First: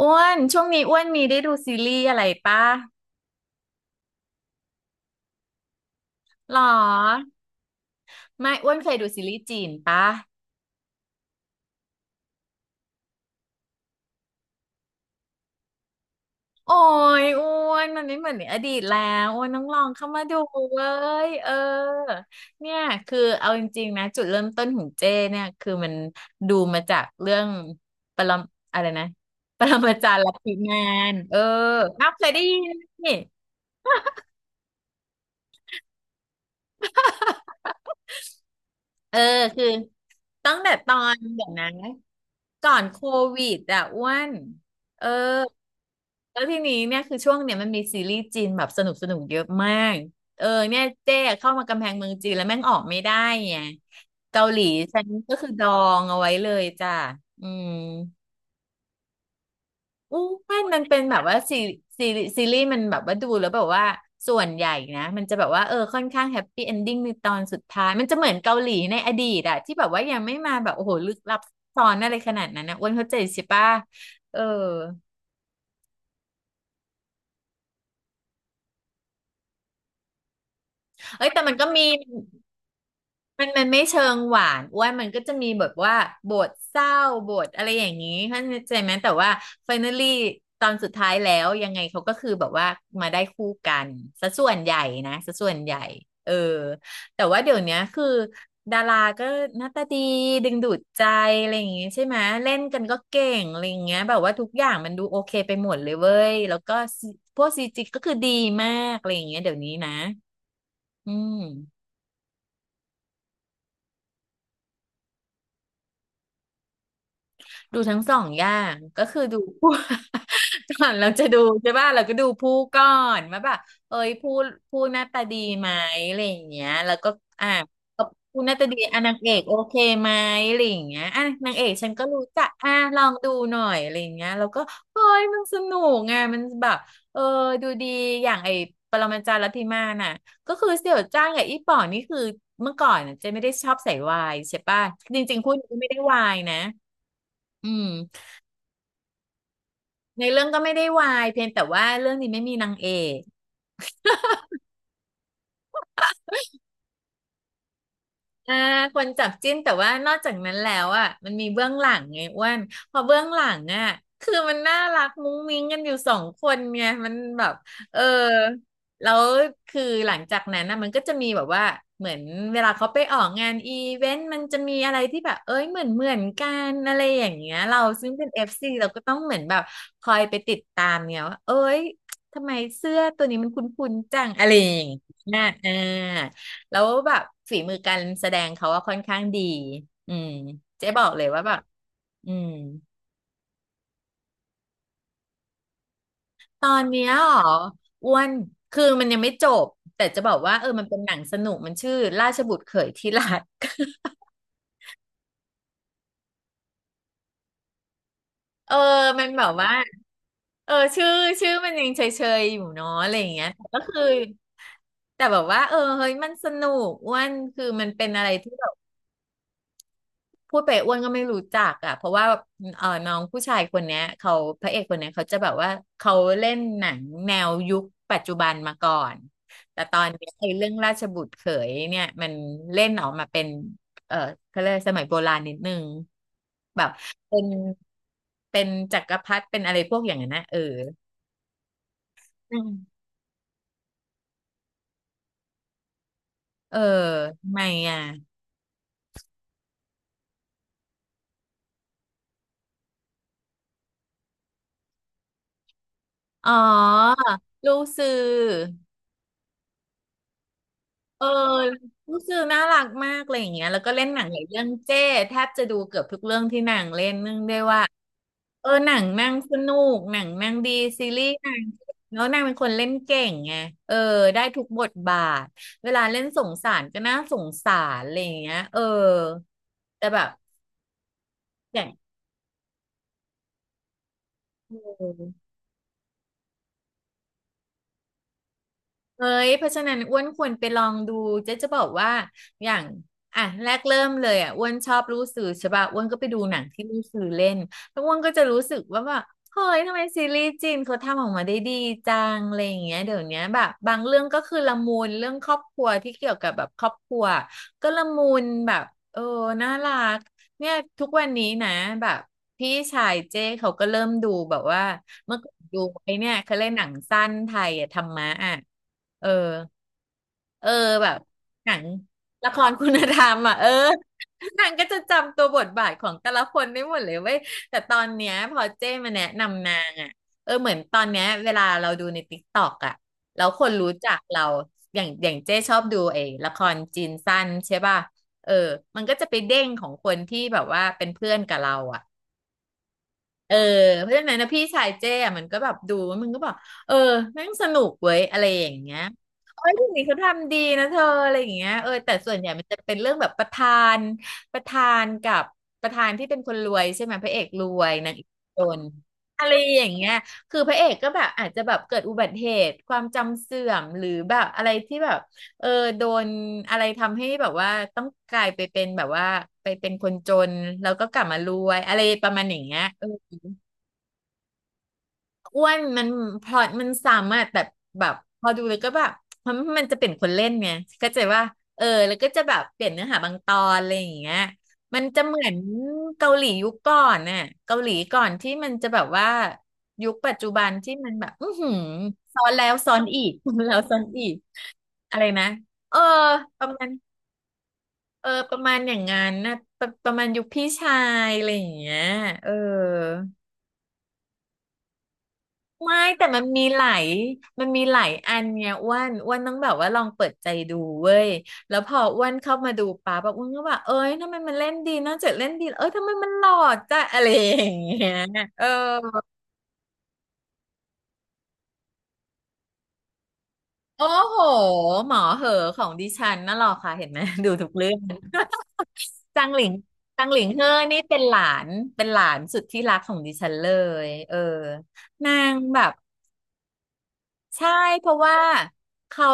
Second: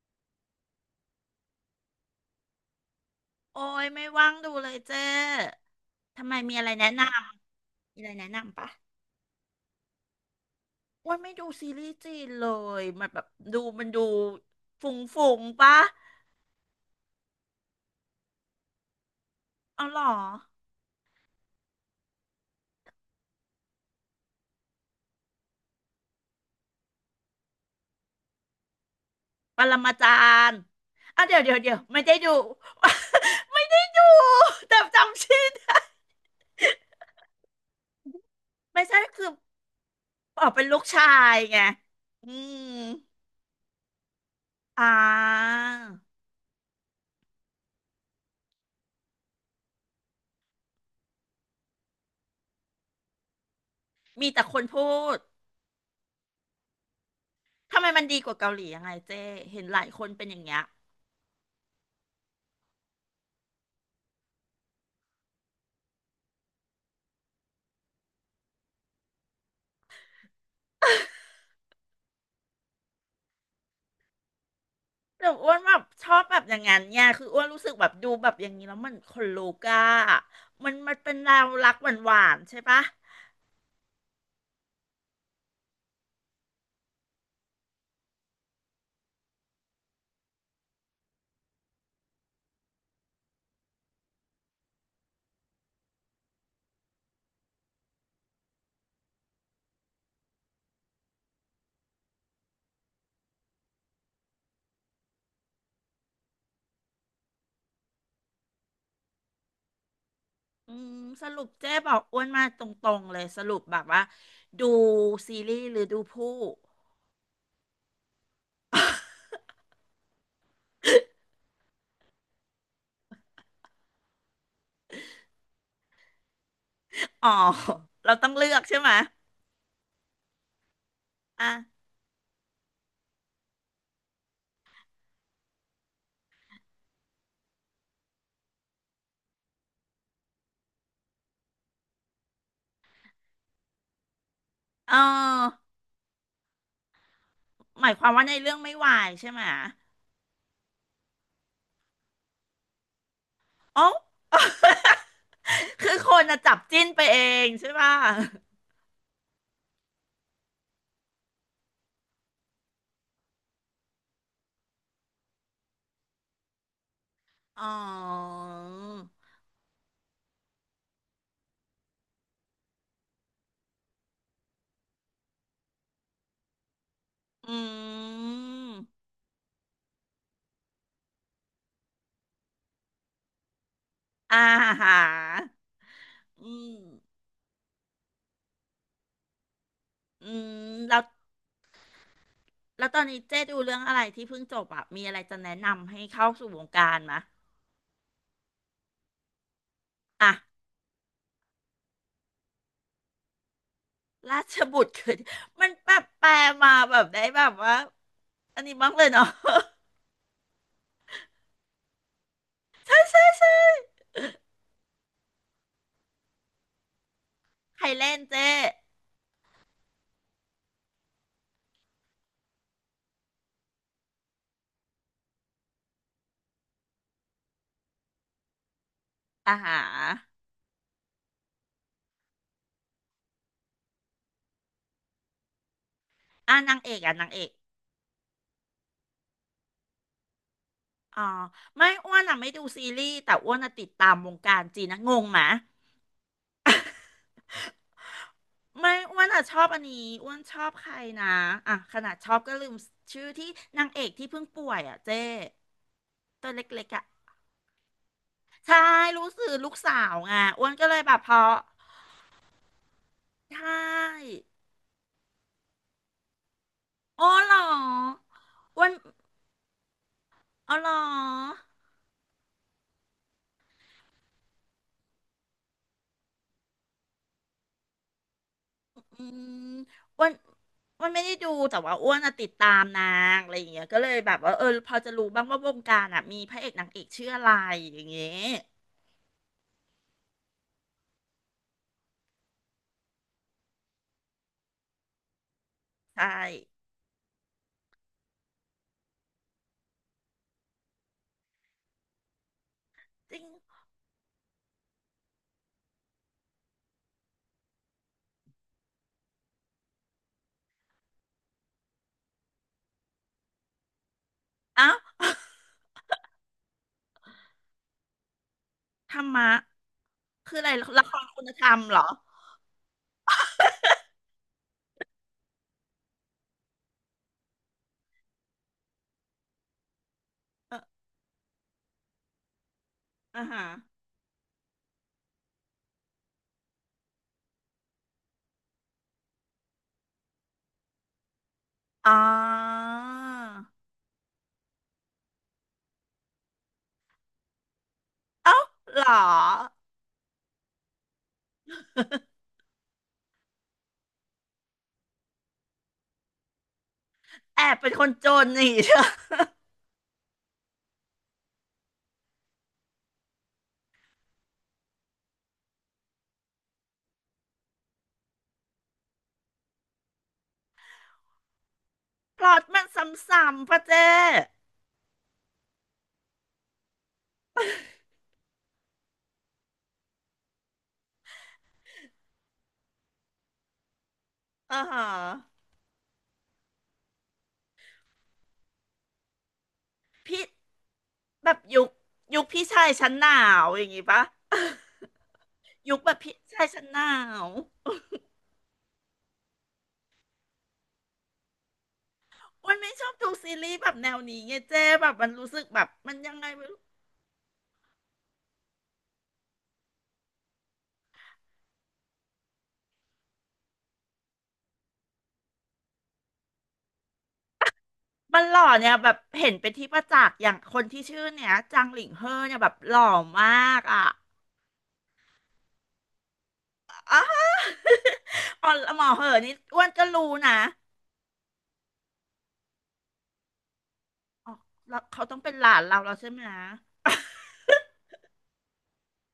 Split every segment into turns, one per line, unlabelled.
อ้วนช่วงนี้อ้วนมีได้ดูซีรีส์อะไรปะ
โอ้ยไม่ว่างดูเลยเจ้ทำไม
ห
มี
รอ
อะไรแนะนำมีอะไรแนะ
ไม่
นำปะ
อ้วนเคยดูซีรีส์จีนปะ
โอ้ยไม่ดูซีรีส์จีนเลยมันแบบดูมันดูฝุ่งฝุ่งปะ
โอ้ยอ้วนมันไม่เหมือนในอดีตแล้วอ้วนต้องลอ
เอา
ง
หรอ
เข้ามาดูเว้ยเนี่ยคือเอาจริงๆนะจุดเริ่มต้นของเจ้เนี่ยคือมันดูมาจากเรื่องปรมอะไรนะ
ป
ป
ร
ร
มา
มา
จา
จารย์ลัท
ร
ธิ
ย์
มาน
อ่ะเดี๋ยวเดี๋ยวเดี๋ยวไม่
อ้าว
ได้
เค
ดู
ยได้ยินนี่
ไม่ได้ดูแต่จำชื่อได้ไม่ใช่
เออ
คือ
คือ
ออก
ตั้ง
เป็น
แต่
ลูก
ตอ
ชา
น
ย
เดี๋ยว
ไง
นะ
อืม
ก่อนโควิดอ่ะอ้วน
อ่
เออ
า
แล้วทีนี้เนี่ยคือช่วงเนี่ยมันมีซีรีส์จีนแบบสนุกสนุกเยอะมากเนี่ยเจ๊เข้ามากำแพงเมืองจีนแล้วแม่งออกไม่ได้ไง
มีแต่
เกา
ค
หลี
นพู
ฉัน
ด
ก็คือดองเอาไว้เลยจ้ะอืม
ทำไมมันดีกว่าเกาหลียังไงเจ้เห็นหลายคน
อู้
เป็นอย่างเงี้
ไม่
ย
มันเป็นแบบว่าซีซีรีส์มันแบบว่าดูแล้วแบบว่าส่วนใหญ่นะมันจะแบบว่าค่อนข้างแฮปปี้เอนดิ้งในตอนสุดท้ายมันจะเหมือนเกาหลีในอดีตอะที่แบบว่ายังไม่มาแบบโอ้โหลึกลับซับซ้อนอะไรขนาดนั้นนะอ้วนเข้าใจใช่ปะเออ
แต่อ้วนแบบชอบแบบอย่างนั้นเนี่ยคืออ้วนรู้สึกแบบดูแบบอย่างนี้แล้วมันลูกอะมันเป็น
เอ้
แน
ยแต่
ว
มันก็
รัก
มี
หวานหวานใช่ปะ
มันไม่เชิงหวานอ้วนมันก็จะมีแบบว่าบทเศร้าบทอะไรอย่างนี้เข้าใจไหมแต่ว่า finally ตอนสุดท้ายแล้วยังไงเขาก็คือแบบว่ามาได้คู่กันซะส่วนใหญ่นะซะส่วนใหญ่เออแต่ว่าเดี๋ยวเนี้ยคือดาราก็หน้าตาดีดึงดูดใจอะไรอย่างงี้ใช่ไหมเล่นกันก็เก่งอะไรอย่างเงี้ยแบบว่าทุกอย่างมันดูโอเคไปหมดเลยเว้ยแล้วก็ซีพวกซีจีก็คือดีมากอะไรอย่างเงี้ยเดี๋ยวนี้นะ
อืม
อื
ส
ม
รุปเจ๊บอกอ้วนมาตรงๆเลยสรุปแบบว่าดูซีรีส์หรือดูผู้
ดูทั้งสองอย่างก็คือดูผู้ ก่อนเราจะดูใช่ป่ะเราก็ดูผู้ก่อนว่าแบบเอ้ยผู้หน้าตาดีไหมอะไรอย่างเงี้ยแล้วก็
อ๋อ
อ่ะก็
เราต้อง
ผู้
เลื
หน้า
อก
ตา
ใช่
ดี
ไหม
อ่ะนางเอกโอเคไหมอะไรอย่างเงี้ยอ่ะ
อ่ะ
นางเอกฉันก็รู้จักอ่ะลองดูหน่อยอะไรอย่างเงี้ยแล้วก็เฮ้ยมันสนุกไงมันแบบเออดูดีอย่างไอ้ปรมาจารย์ลัทธิมาน่ะก็คือเสี่ยวจ้างกับอีป๋องนี่คือเมื่อก่อนน่ะเจะไม่ได้ชอบใส่วายใช่ป่ะ
เอ
จริงๆคู่
อ
นี้ก็ไม่ได้วายนะอื
ห
ม
มายความว่าในเรื่องไม่วายใช่ไหม
ในเรื่องก็ไม่ได้วายเพียงแต่ว่าเรื่องนี้ไม่มีนางเอก
อ๋อ คือคนจะจับจิ้นไปเองใช่ป่ะ
อ่าคนจับจิ้นแต่ว่านอกจากนั้นแล้วอ่ะมันมีเบื้องหลังไงอ้วนพอเบื้องหลังอ่ะคือมันน่ารักมุ้งมิ้งกันอยู่สองคนไงมันแบบ
อ๋อ
เออแล้วคือหลังจากนั้นนะมันก็จะมีแบบว่าเหมือนเวลาเขาไปออกงานอีเวนต์มันจะมีอะไรที่แบบเอ้ยเหมือนกันอะไรอย่าง
อ
เงี้ยเรา
ื
ซึ่งเป็นเอฟซี
ม
เราก็ต้องเหมือนแบบคอยไปติดตามเนี่ยว่าเอ้ยทำไมเสื้อตัวนี้มันคุ้นๆจัง
อา
อะไรอย่างเ
หา
งี้ยอ่า
อืม
แล้วแบบฝีมือการแสดงเขาว่าค่อนข้างดีอื
อื
ม
ม
เจ๊
แล้
บ
ว
อกเลยว่าแบบอืม
แล้วตอนนี้เจ๊ดูเรื่องอะไรที่เพิ่งจบอะมีอะไรจะแนะนำให้เข้าสู่ว
ต
ง
อน
การ
เนี้ย
มะ
เหรออ้วนคือมันยังไม่จบแต่จะบอกว่า
อ่ะ
มันเป็นหนังสนุกมันชื่อราชบุตรเขยที่รัก
ราชบุตรคือ มันแบบแปลมาแบบได้แบบว่าอัน
เอ
นี้
อ
บ้างเลยเนาะ
มันแบบว่าเออชื่อชื่อมันยังเฉยๆอยู่เนาะอะไรอย่างเงี้ยแต่ ก็คือแต่แบบว่าเออเฮ้ยมันสนุกอ้วนคือ
ใค
มั
ร
นเป็น
เล่น
อะไร
เจ๊
ที่ พูดไปอ้วนก็ไม่รู้จักอ่ะเพราะว่าน้องผู้ชายคนเนี้ยเขาพระเอกคนเนี้ยเขาจะแบบว่าเขาเล่นหนังแนวยุคปัจจุบันมาก่อน
อาหา
แต่ตอนเนี้ยไอ้เรื่องราชบุตรเขยเนี่ยมันเล่นออกมาเป็นเออเขาเรียกสมัยโบราณนิดนึง
อ่ะนาง
แบ
เอ
บ
กอ่ะนาง
เป็
เอ
น
ก
เป็นจักรพรรดิเป็นอะไรพวกอย่างนั้นนะเออ
อ๋อไม่อ้วนอ่ะไม่
อื
ดูซี
ม
รีส์แต่อ้วนอ่ะติดตามวงการจีนนะงงไหมะ
เออทำไมอ่ะ
ไม่อ้วนอ่ะชอบอันนี้อ้วนชอบใครนะอ่ะขนาดชอบก็ลืมชื่อที่นางเอกที่เพิ่งป่วยอ่ะเจ้ตั
อ๋
วเ
อ
ล็กๆอ่ะ
รู้สื่อ
ใช่รู้สึกลูกสาวไงอ้วนก็เลยแบบ
เออ
เพราะ
รู้สึกน่ารักมากอะไรอย่าง
ใช
เงี้ยแล้วก็เล่นหนังห
่
ลายเรื่องเจ้แทบจะดูเกือบทุกเรื่องที่นางเล่น
อ๋อ
เนื่อง
เหร
ด้ว
อ
ยว่าเออ
อ้ว
ห
น
นังนางสนุกหนังนางดี
อ๋อเหร
ซีรีส์นา
อ
งแล้วนางเป็นคนเล่นเก่งไงเออได้ทุกบทบาทเวลาเล่นสงสารก็น่าสงสารอะไรอย่างเงี้ยเออ
อืม
แต่แบ
อ้ว
บ
นไม่ได้ดูแต่
อย่าง
ว่าอ้วนอะติดตามนางอะไรอย่างเงี้ยก็เลยแบบว่าเออพอจะรู้บ้างว่าวงการอ่ะมีพระเอกนางเอกชื่ออะไรอย่างเงี้ย
เอ้ยเพราะฉะนั้นอ้วนควรไปลองดูเจ๊จะบอกว่าอย่างอ่ะแรกเริ่มเลยอ่ะอ้วนชอบรู้สื่อใช่ป่ะอ้วนก็ไป
ใช่
ดูหนังที่รู้สื่อเล่นแล้วอ้วนก็จะรู้สึกว่าแบบเฮ้ยทำไมซีรีส์จีนเขาทำออกมาได้ดีจังอะไรอย่างเงี้ยเดี๋ยว
จริ
เนี้ย
ง
แบบบางเรื่องก็คือละมุนเรื่องครอบครัวที่เกี่ยวกับแบบครอบครัวก็ละมุนแบบเออน่ารักเนี่ยทุกวันนี้นะแบบพี่ชายเจ้เขาก็เริ่มดูแบบว่า
เอ้า
เมื่อก่อนดูไอ้เนี่ยเขาเล่นหนังสั้นไทยอะธรรมะอ่ะ
ธรร
เออ
มะคืออะ
เออ
ไรละ
แบ
ค
บ
รคุณธร
หนั
รม
ง
เหรอ
ละครคุณธรรมอ่ะเออนางก็จะจำตัวบทบาทของแต่ละคนได้หมดเลยเว้ยแต่ตอนเนี้ยพอเจ้มาแนะนำนางอ่ะเออเห
เอ
มือ
อ
นตอนเนี้ยเวลาเราดูในติ๊กต็อกอ่ะ
อ่า
แล้ว
ฮะ
คนรู้จักเราอย่างเจ้ชอบดูไอ้ละครจีนสั้นใช่ป่ะเออมันก็จะไปเด้งของคนที่แบบว่าเป็นเพื่อนกับเราอ่ะ
อ๋อ
เออเพราะฉะนั้นนะพี่ชายเจ้อะมันก็แบบดูแล้วมันก็บอกเออแม่งสนุกเว้ยอะไร
เอ้า
อย่างเงี้
เหร
ย
อ
เอ้ยทนนี้เขาทำดีนะเธออะไรอย่างเงี้ยเออแต่ส่วนให ญ่มันจะเป็นเรื่องแบบนประธานกับประธานที่เป็นคนรวยใช่ไหมพระเอก
แอ
ร
บ
ว
เป็น
ย
คน
นางเอ
จ
ก
น
จ
นี่
น อะไรอย่างเงี้ยคือพระเอกก็แบบอาจจะแบบเกิดอุบัติเหตุความจำเสื่อมหรือแบบอะไรที่แบบเออโดนอะไรทำให้แบบว่าต้องกลายไปเป็นแบบว่าไปเป็นคนจนแล้วก็กลับมารวยอะไรประ
พ
มาณ
ล็
อ
อ
ย่า
ต
งเงี้
มั
ย
น
เออ
ซ้ำๆพระเจ้
อ้วนมันพลอยมันซ้ำอะแต่แบบพอดูเลยก็แบบมันจะเปลี่ยนคนเล่นไงก็จะว่าเออแล้วก็จะแบบเปลี่ยนเนื้อหาบางตอนอะไรอย่างเงี้ย
อ่า
มั
ฮะ
นจะเหมือนเกาหลียุคก่อนน่ะเกาหลีก่อนที่มันจะแบบว่ายุคปัจ
พี่
จุบันที่มันแบบอื
แบ
อ
บ
หือ
ยุคยุ
ซ้อ
ค
น
พี่
แล้ว
ชาย
ซ้อน
ชั้น
อี
หนา
ก
ว
แล้
อ
ว
ย่าง
ซ้อ
งี้
น
ปะ
อีกอะไรนะ เอ
ยุ
อ
คแบบพี่
ป
ชาย
ระ
ชั้
มา
น
ณ
หนาว
อย่างงั้นนะประมาณยุคพี่ชายอะไรอย่างเงี้ยเออ
มันไม่ชอบดูซีรีส์แบบแนวนี้ไงเจ้แบบมันรู้สึกแบบ
ไม่
มัน
แต่
ยัง
มัน
ไง
มีหลายอันเนี่ยอ้วนต้องแบบว่าลองเปิดใจดูเว้ยแล้วพออ้วนเข้ามาดูปั๊บแบบอ้วนก็แบบเอ้ยทำไมมันเล่นดีนอกจากเล่นดีเอ้ยทำไมมันหล่อจ้ะ อะไรอย่างเงี้ย
มันหล่
เออ
อเนี่ยแบบเห็นเป็นที่ประจักษ์อย่างคนที่ชื่อเนี่ยจังหลิงเฮอเนี่ยแบบหล่อมากอ่ะ
โอ้โหหมอเหอของดิฉันน่ะหรอค่ะเห็นไหม ดูทุกเรื่อง
อ๋อหมอเหอะ
จั
นี่
งหลิง
อ้วนก็รู้
จังหลิง
นะ
เฮอนี่เป็นหลานสุดที่รักของดิฉันเลยเออ
อ๋อแล้วเขา
นา
ต้องเป็น
ง
หลา
แบ
น
บ
เราแล้วใช่ไหมนะ
ใช่เพราะว่าเขา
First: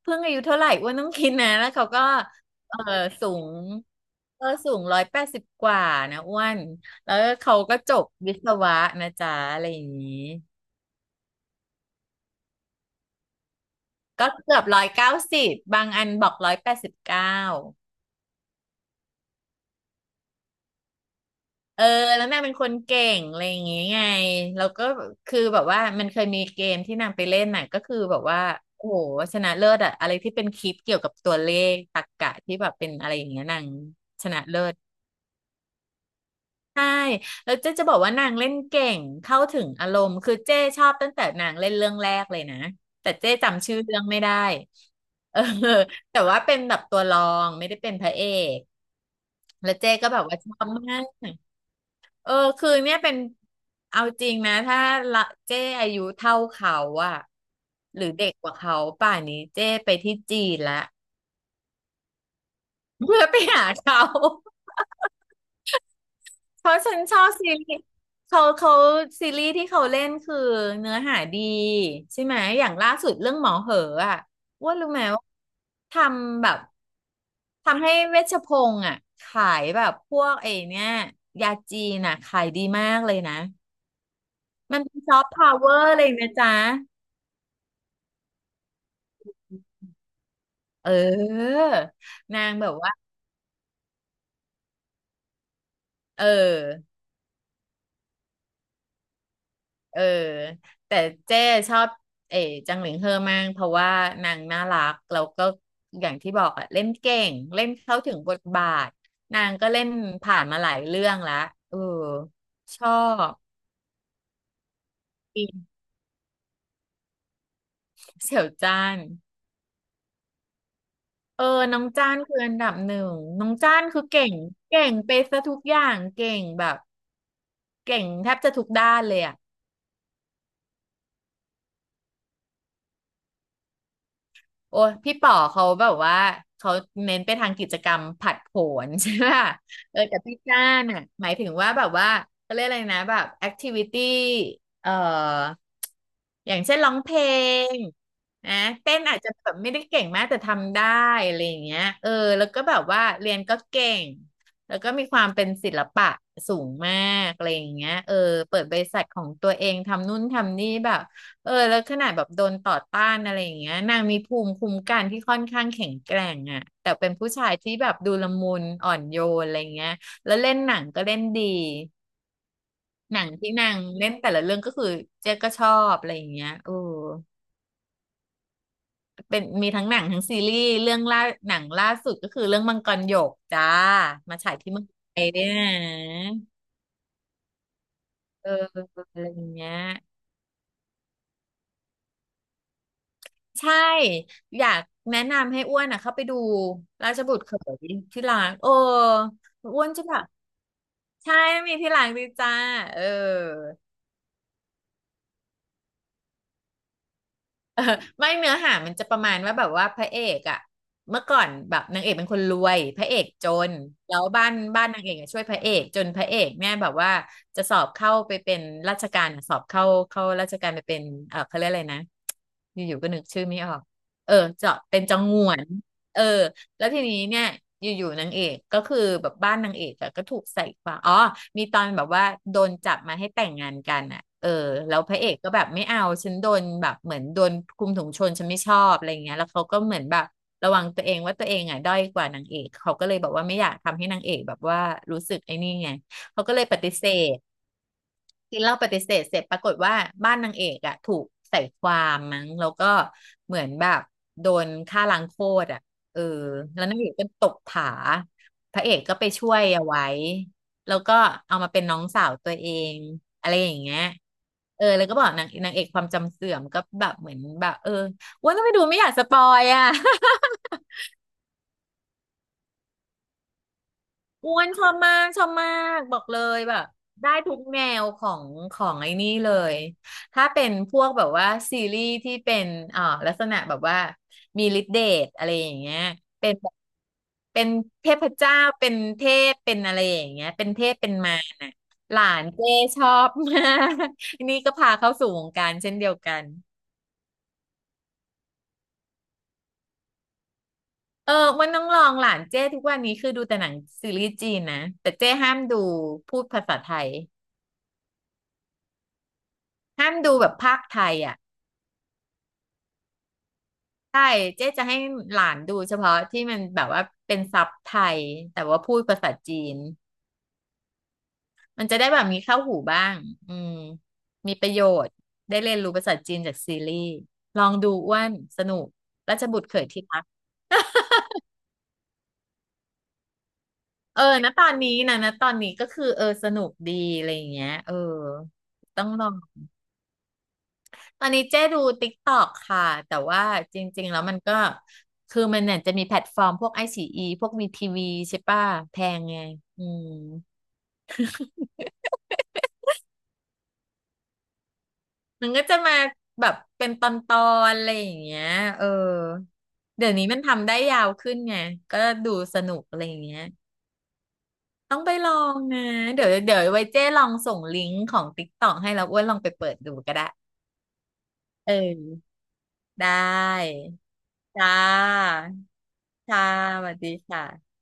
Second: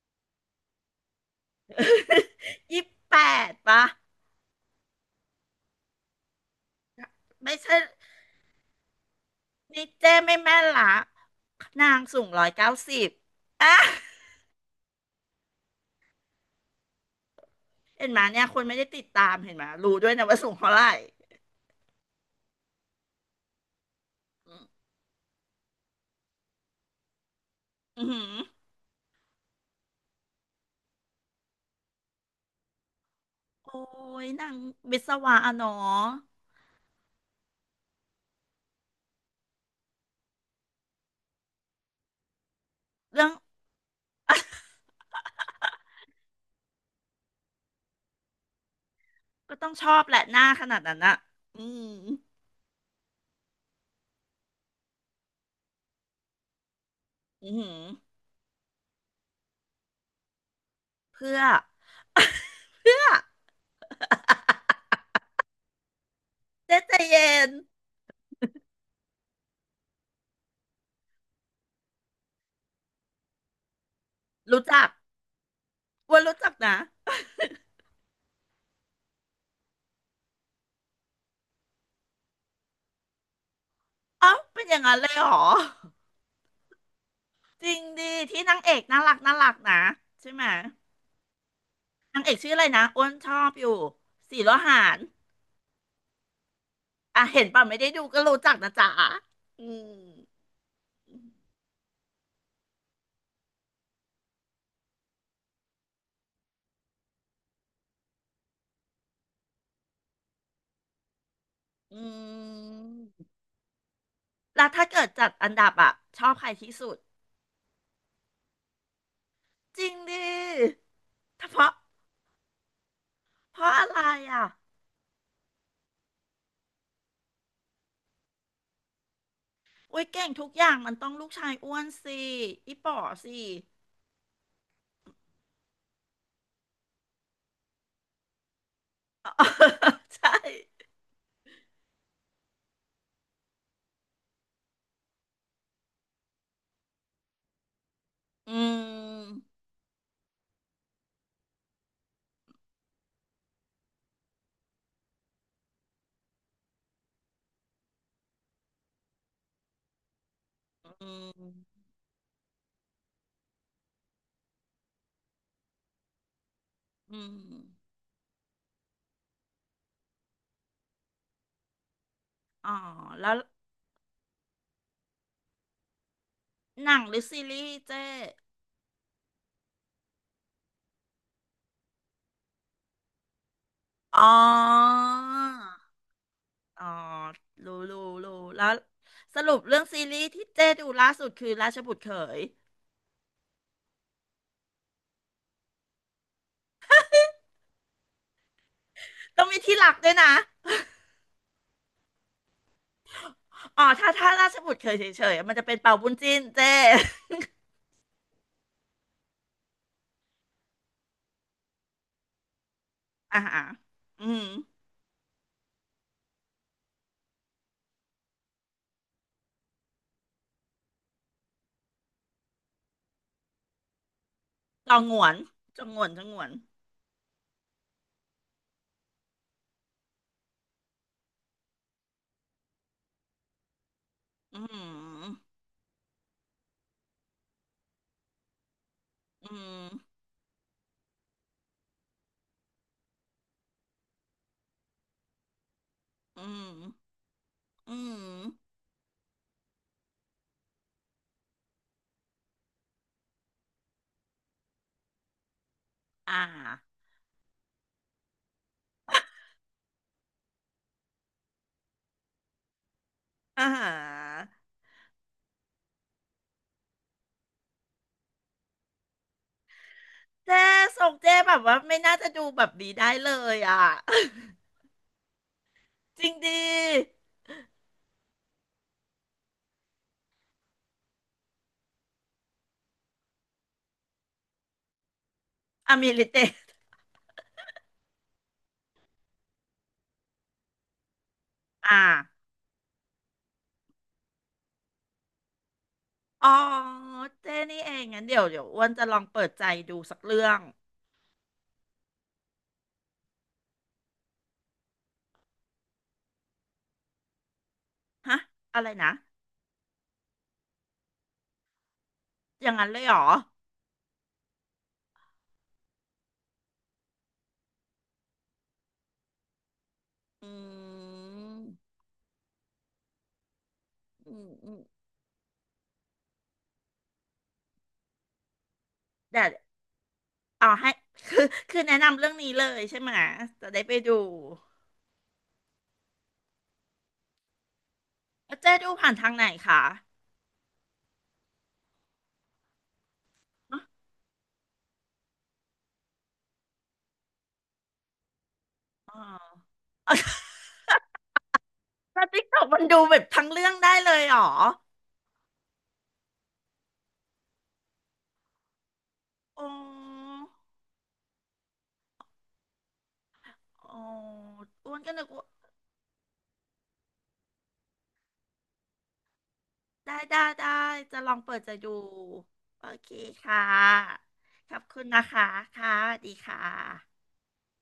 เพิ่งอายุเท่าไหร่อ้วนต้องคิดนะแล้วเขาก็ เออ
ยี่สิบแป
สู
ด
ง
ปะ
สูงร้อยแปดสิบกว่านะอ้วนแล้ว
ไม่
เขา
ใช่
ก็จบวิศวะนะจ๊ะอะไรอ
นี่
ย่างนี้
เจ้ไม่แม่นละนางสูงร้อยเก้าสิบอ่ะ
ก็เกือบ190บางอันบอก189
เห็นไหมเนี่ยคนไม่ได้ติดตามเห็นไหมรู้ด้วยนะว่าสูงเท่าไหร่
เออแล้วนางเป็นคนเก่งอะไรอย่างงี้ไง
อื
แล้
ม
วก็คือแบบว่ามันเคยมีเกมที่นางไปเล่นน่ะก็คือ
ออ
แบ
หื
บ
อ
ว่าโอ้โหชนะเลิศอะอะไรที่เป็นคลิปเกี่ยวกับตัวเลขตรรกะที่แบบเป็นอะไรอย่างเงี้ยนาง
โอ้
ช
ย
นะ
นาง
เลิศ
วิศวะอะเนาะ
ใช่แล้วเจ๊จะบอกว่านางเล่นเก่งเข้าถึงอารมณ์คือเจ๊ชอบตั้งแต่นางเล่นเรื่องแรกเลยนะแต่
เรื่อ
เจ๊
ง
จำชื่อเรื่องไม่ได้เออแต่ว่าเป็นแบบตัวรองไม่ได้เป็นพระเอก
ก็ต้อ
แล้
ง
ว
ช
เจ๊
อบ
ก็
แห
แบ
ละ
บ
ห
ว่า
น้า
ชอ
ข
บ
นาดนั้
มา
น
ก
อะอืม
เออคือเนี่ยเป็นเอาจริงนะถ้าละเจ๊อายุเท่าเขาอะ
อือหือ
หรือเด็กกว่าเขาป่านนี้เจ๊ไปที่จีนละ
เพื่อ เพื่อ
เพื่อไปหาเขา เพราะ
เจ๊ใจ
ฉันชอบ
เย็
ซี
น
รีส์เขาซีรีส์ที่เขาเล่นคือเนื้อหาดีใช่ไหมอย่างล่าสุดเรื่องหมอเหออะ
รู้
ว่า
จั
รู้
ก
ไหมว่าท
ว่ารู้
ำแบ
จัก
บ
นะ
ทำให้เวชพงษ์อะขายแบบพวกไอ้เนี่ยยาจีนอะขายดีมากเลยนะ
เอ้าเป็นอ
มั
ย่า
น
งนั้
เป็
น
น
เล
ซ
ย
อ
เหร
ฟ
อ
ต์พาวเวอร์เลยนะจ๊ะ
จริงดิที่นางเอกน่ารักน่ารักนะใช่ไหม
เออ
นางเอก
นา
ชื่อ
ง
อะไร
แบบ
นะ
ว่า
อ้วนชอบอยู่สีโลหาน
เออ
อ่ะเห็นป่ะไม่ได้ดูก็รู้จักนะจ๊ะอืม
เออแต่เจ้ชอบเอ๋จังหลิงเฮอมากเพราะว่านางน่ารักแล้วก็อย่างที่บอกอะเล่นเก่งเล่นเข้าถึงบทบาทนางก็เล่นผ่านมาหลายเรื่องและเออ
อื
ชอ
ม
บ
แล้วถ้าเกิดจัด
อิ
อันดั
น
บอะชอบใครที่สุด
เสี่ยวจ้าน
จริงดิเพ
เออ
ราะ
น้องจ้านคืออันดับหนึ่งน้อง
เพราะ
จ้าน
อะไร
คือเก่ง
อ่ะ
เก่งไปซะทุกอย่างเก่งแบบเก่งแทบจะทุกด้านเลยอะ
อุ้ยเก่งทุกอย่างมันต้องลูกชายอ้วนสิอีป๋อสิ
โอ้ยพี่ป๋อเขาแบบว่าเขาเน้นไปทางกิจกรรมผัดโผน ใช่ไหม
อ๋อ
เออ แต่
ใช่
พี่จ้านอ่ะหมายถึงว่าแบบว่าเขาเรียกอะไรนะแบบแอคทิวิตี้เอ่ออย่างเช่นร้องเพลง
อื
นะเต้นอาจจะ
ม
แบบไม่ได้เก่งมากแต่ทำได้อะไรอย่างเงี้ยเออแล้วก็แบบว่าเรียนก็เก่งแล้วก็มีความเป็นศิลปะสูงมากอะไรอย่างเงี้ยเออเปิดบริษัทของตัวเองทำนู่นทำนี่แบบ
อื
เออแล้ว
ม
ขนาดแบบโดนต่อต้านอะไรอย่างเงี้ยนางมีภูมิคุ้มกันที่ค่อนข้างแข็งแกร่งอ่ะแต่เป็น
อืม
ผู้ชายที่แบบดูละมุนอ่อนโยนอะไรเงี้ยแล้วเล่นหนังก็เล่นดี
อ๋อ
หนั
แล้
ง
ว
ที่นางเล่นแต่ละเรื่องก็คือเจ๊ก็ชอบอะไรอย่างเงี้ยโอ้
หนังหรือซีรีส์เจ๊
เป็นมีทั้งหนังทั้งซีรีส์เรื่องล่าหนังล่าสุดก็คือเรื่องมังกรหยกจ้า
อ๋อ
มาฉายที่เมืองไทยด้วยนะ
อ๋อรู้รู้รู้
เออ
แล้ว
อะไร
ส
อย่า
รุ
ง
ป
เงี้ย
เรื่องซีรีส์ที่เจ๊ดูล่าสุดคือราชบุตรเขย
ใช่อยากแนะนำให้อ้วนอ่ะเข้าไปดูราชบุตรเขยที่ร้านโอ้
ต้องมีที่
อ้
ห
ว
ลั
น
ก
จะ
ด้ว
แบ
ย
บ
นะ
ใช่มีที่ร้านดีจ้าเออ
อ๋อถ้าถ้าราชบุตรเขยเฉยๆมันจะเป็นเป่าบุญจิ้นเจ๊
เออไม่เนื้อหามันจะประมาณว่าแบบว่าพระเอกอะเมื่อก่อนแบบนางเอกเป็นคนรวยพระเอก
อ่า
จ
ฮะ
นแล้
อื
ว
ม
บ้านนางเอกอะช่วยพระเอกจนพระเอกเนี่ยแบบว่าจะสอบเข้าไปเป็นราชการอะสอบเข้าเข้าราชการไปเป็นเออเขาเรียกอะไรนะอยู่ๆก็นึกชื่อไม่ออกเออจะ
จอ
เป็
ง
น
หง
จัง
วน
หวน
จองหงวน
เอ
จ
อ
องหงวน
แล้วทีนี้เนี่ยอยู่ๆนางเอกก็คือแบบบ้านนางเอกอะก็ถูกใส่ความอ๋อมีตอนแบบว่าโดนจับมาให้แต่งงานกันอ่ะเออ
อื
แล้วพระเอ
ม
กก็แบบไม่เอาฉันโดนแบบเหมือนโดนคุมถุงชนฉันไม่ชอบอะไรอย่างเงี้ยแล้
อื
วเขาก็
ม
เหมือนแบบระวังตัวเองว่าตัวเองอ่ะด้อยกว่านางเอกเขาก็เลยบอกว่าไม่อยากทำให้นางเอกแบบว่ารู้สึกไอ้นี่ไง
อื
เขาก็เลย
ม
ปฏิเสธ
อืม
กินเหล้าปฏิเสธเสร็จปรากฏว่าบ้านนางเอกอะถูกใส่ความมั้งแล้วก็เหมือนแบบโดนฆ่าล้างโคตรอะเออ
อ่า
แล้วนางเอกก็ตกผาพระเอกก็ไปช่วยเอาไว้แล้วก็เอามาเป็นน้องสาวตัวเองอะไร
อ่
อย่างเงี้ย
า
เออแล้วก็บอกนางเอกความจำเสื่อมก็แบบเหมือนแบบอ้วนก็ไปดูไม่อยากสปอยอะ
เจ๊ส่งเจ๊แบบว่าไม่น่าจะดูแบบดีได้เลยอ่ะ
อ้ว นชอบมากชอบมากบอ
จ
ก
ริง
เล
ดี
ยแบบได้ทุกแนวของไอ้นี่เลยถ้าเป็นพวกแบบว่าซีรีส์ที่เป็นลักษณะแบบว่ามีฤทธิ์เดชอะไรอย่าง
อ
เงี้ย
มิลิเต
เป็นแบบเป็นเทพเจ้าเป็นเทพเป็นอะไรอย่างเงี้ยเป็นเทพเป็นมารน่ะ
อ่า
หลานเจ้ชอบมากอันนี่ก็พาเข้าสู่วงการเช่นเดียวกัน
อ๋อเจ๊นี่เองงั้นเดี๋ยวอ้วนจะลองเปิดใจดูสักเรื่อง
เออวันน้องลองหลานเจ้ทุกวันนี้คือดูแต่หนังซีรีส์จีนนะแต่เจ้ห้ามดูพูดภาษาไทย
ฮะอะไรนะ
ห้ามดูแบบภาคไทยอ่ะ
อย่างนั้นเลยเหรอ
ใช่เจ๊จะให้หลานดูเฉพาะที่มันแบบว่าเป็นซับไทยแต่ว่าพูดภาษาจีน
อื
มัน
ม
จะได้แบบมีเข้าหูบ้างอืม
อืม
มีป
อื
ระ
ม
โยชน์ได้เรียนรู้ภาษาจีนจากซีรีส์ลองดูอ้วนสนุกรา
เดี๋
ช
ยว
บุตรเขยที่รัก
เอาให้ คือคือแนะนำเรื่องนี้เลยใช่ไหมะจะได้ไปดู
เออนะตอนนี้นะนะตอนนี้ก็คือสนุกดีอะไรอย่างเงี้ยเออ
แล้วเจ๊ดู
ต้อง
ผ่าน
ล
ทา
อ
ง
ง
ไหนคะ
ตอนนี้เจ๊ดู TikTok ค่ะแต่ว่าจริงๆแล้วมันก็คือมันเนี่ยจะมีแพลตฟอร์มพวก ICE พวกวี TV ใช่ป่ะแพ
อ๋อ
งไงอืม
แ้าติ๊กต็อกมันดูแบบทั้งเรื่องได้เลยเหรอ
มันก็จะมาแบบเป็นตอนๆอะไรอย่างเงี้ยเออ
อ๋อ
เดี๋ยวนี้มันทำได้ยาวขึ้นไงก็ดูสนุกอะไรอย่างเงี้ย
อ๋ออ้
ต้
ว
อ
น
ง
ก็
ไป
นึก
ลอ
ว่า
งนะเดี๋ยวไว้เจ๊ลองส่งลิงก์ของ TikTok ให้แล้วอ้วนลองไปเปิดดูก็
ได้
ได้
ได้ได้จะลองเปิดใจ
เอ
ดู
อ
โอเค
ได้
ค่ะข
จ้า
อบคุณนะคะ ค่ะสวัสดี
ค่ะ
ค่ะ
สวัสดีค่ะ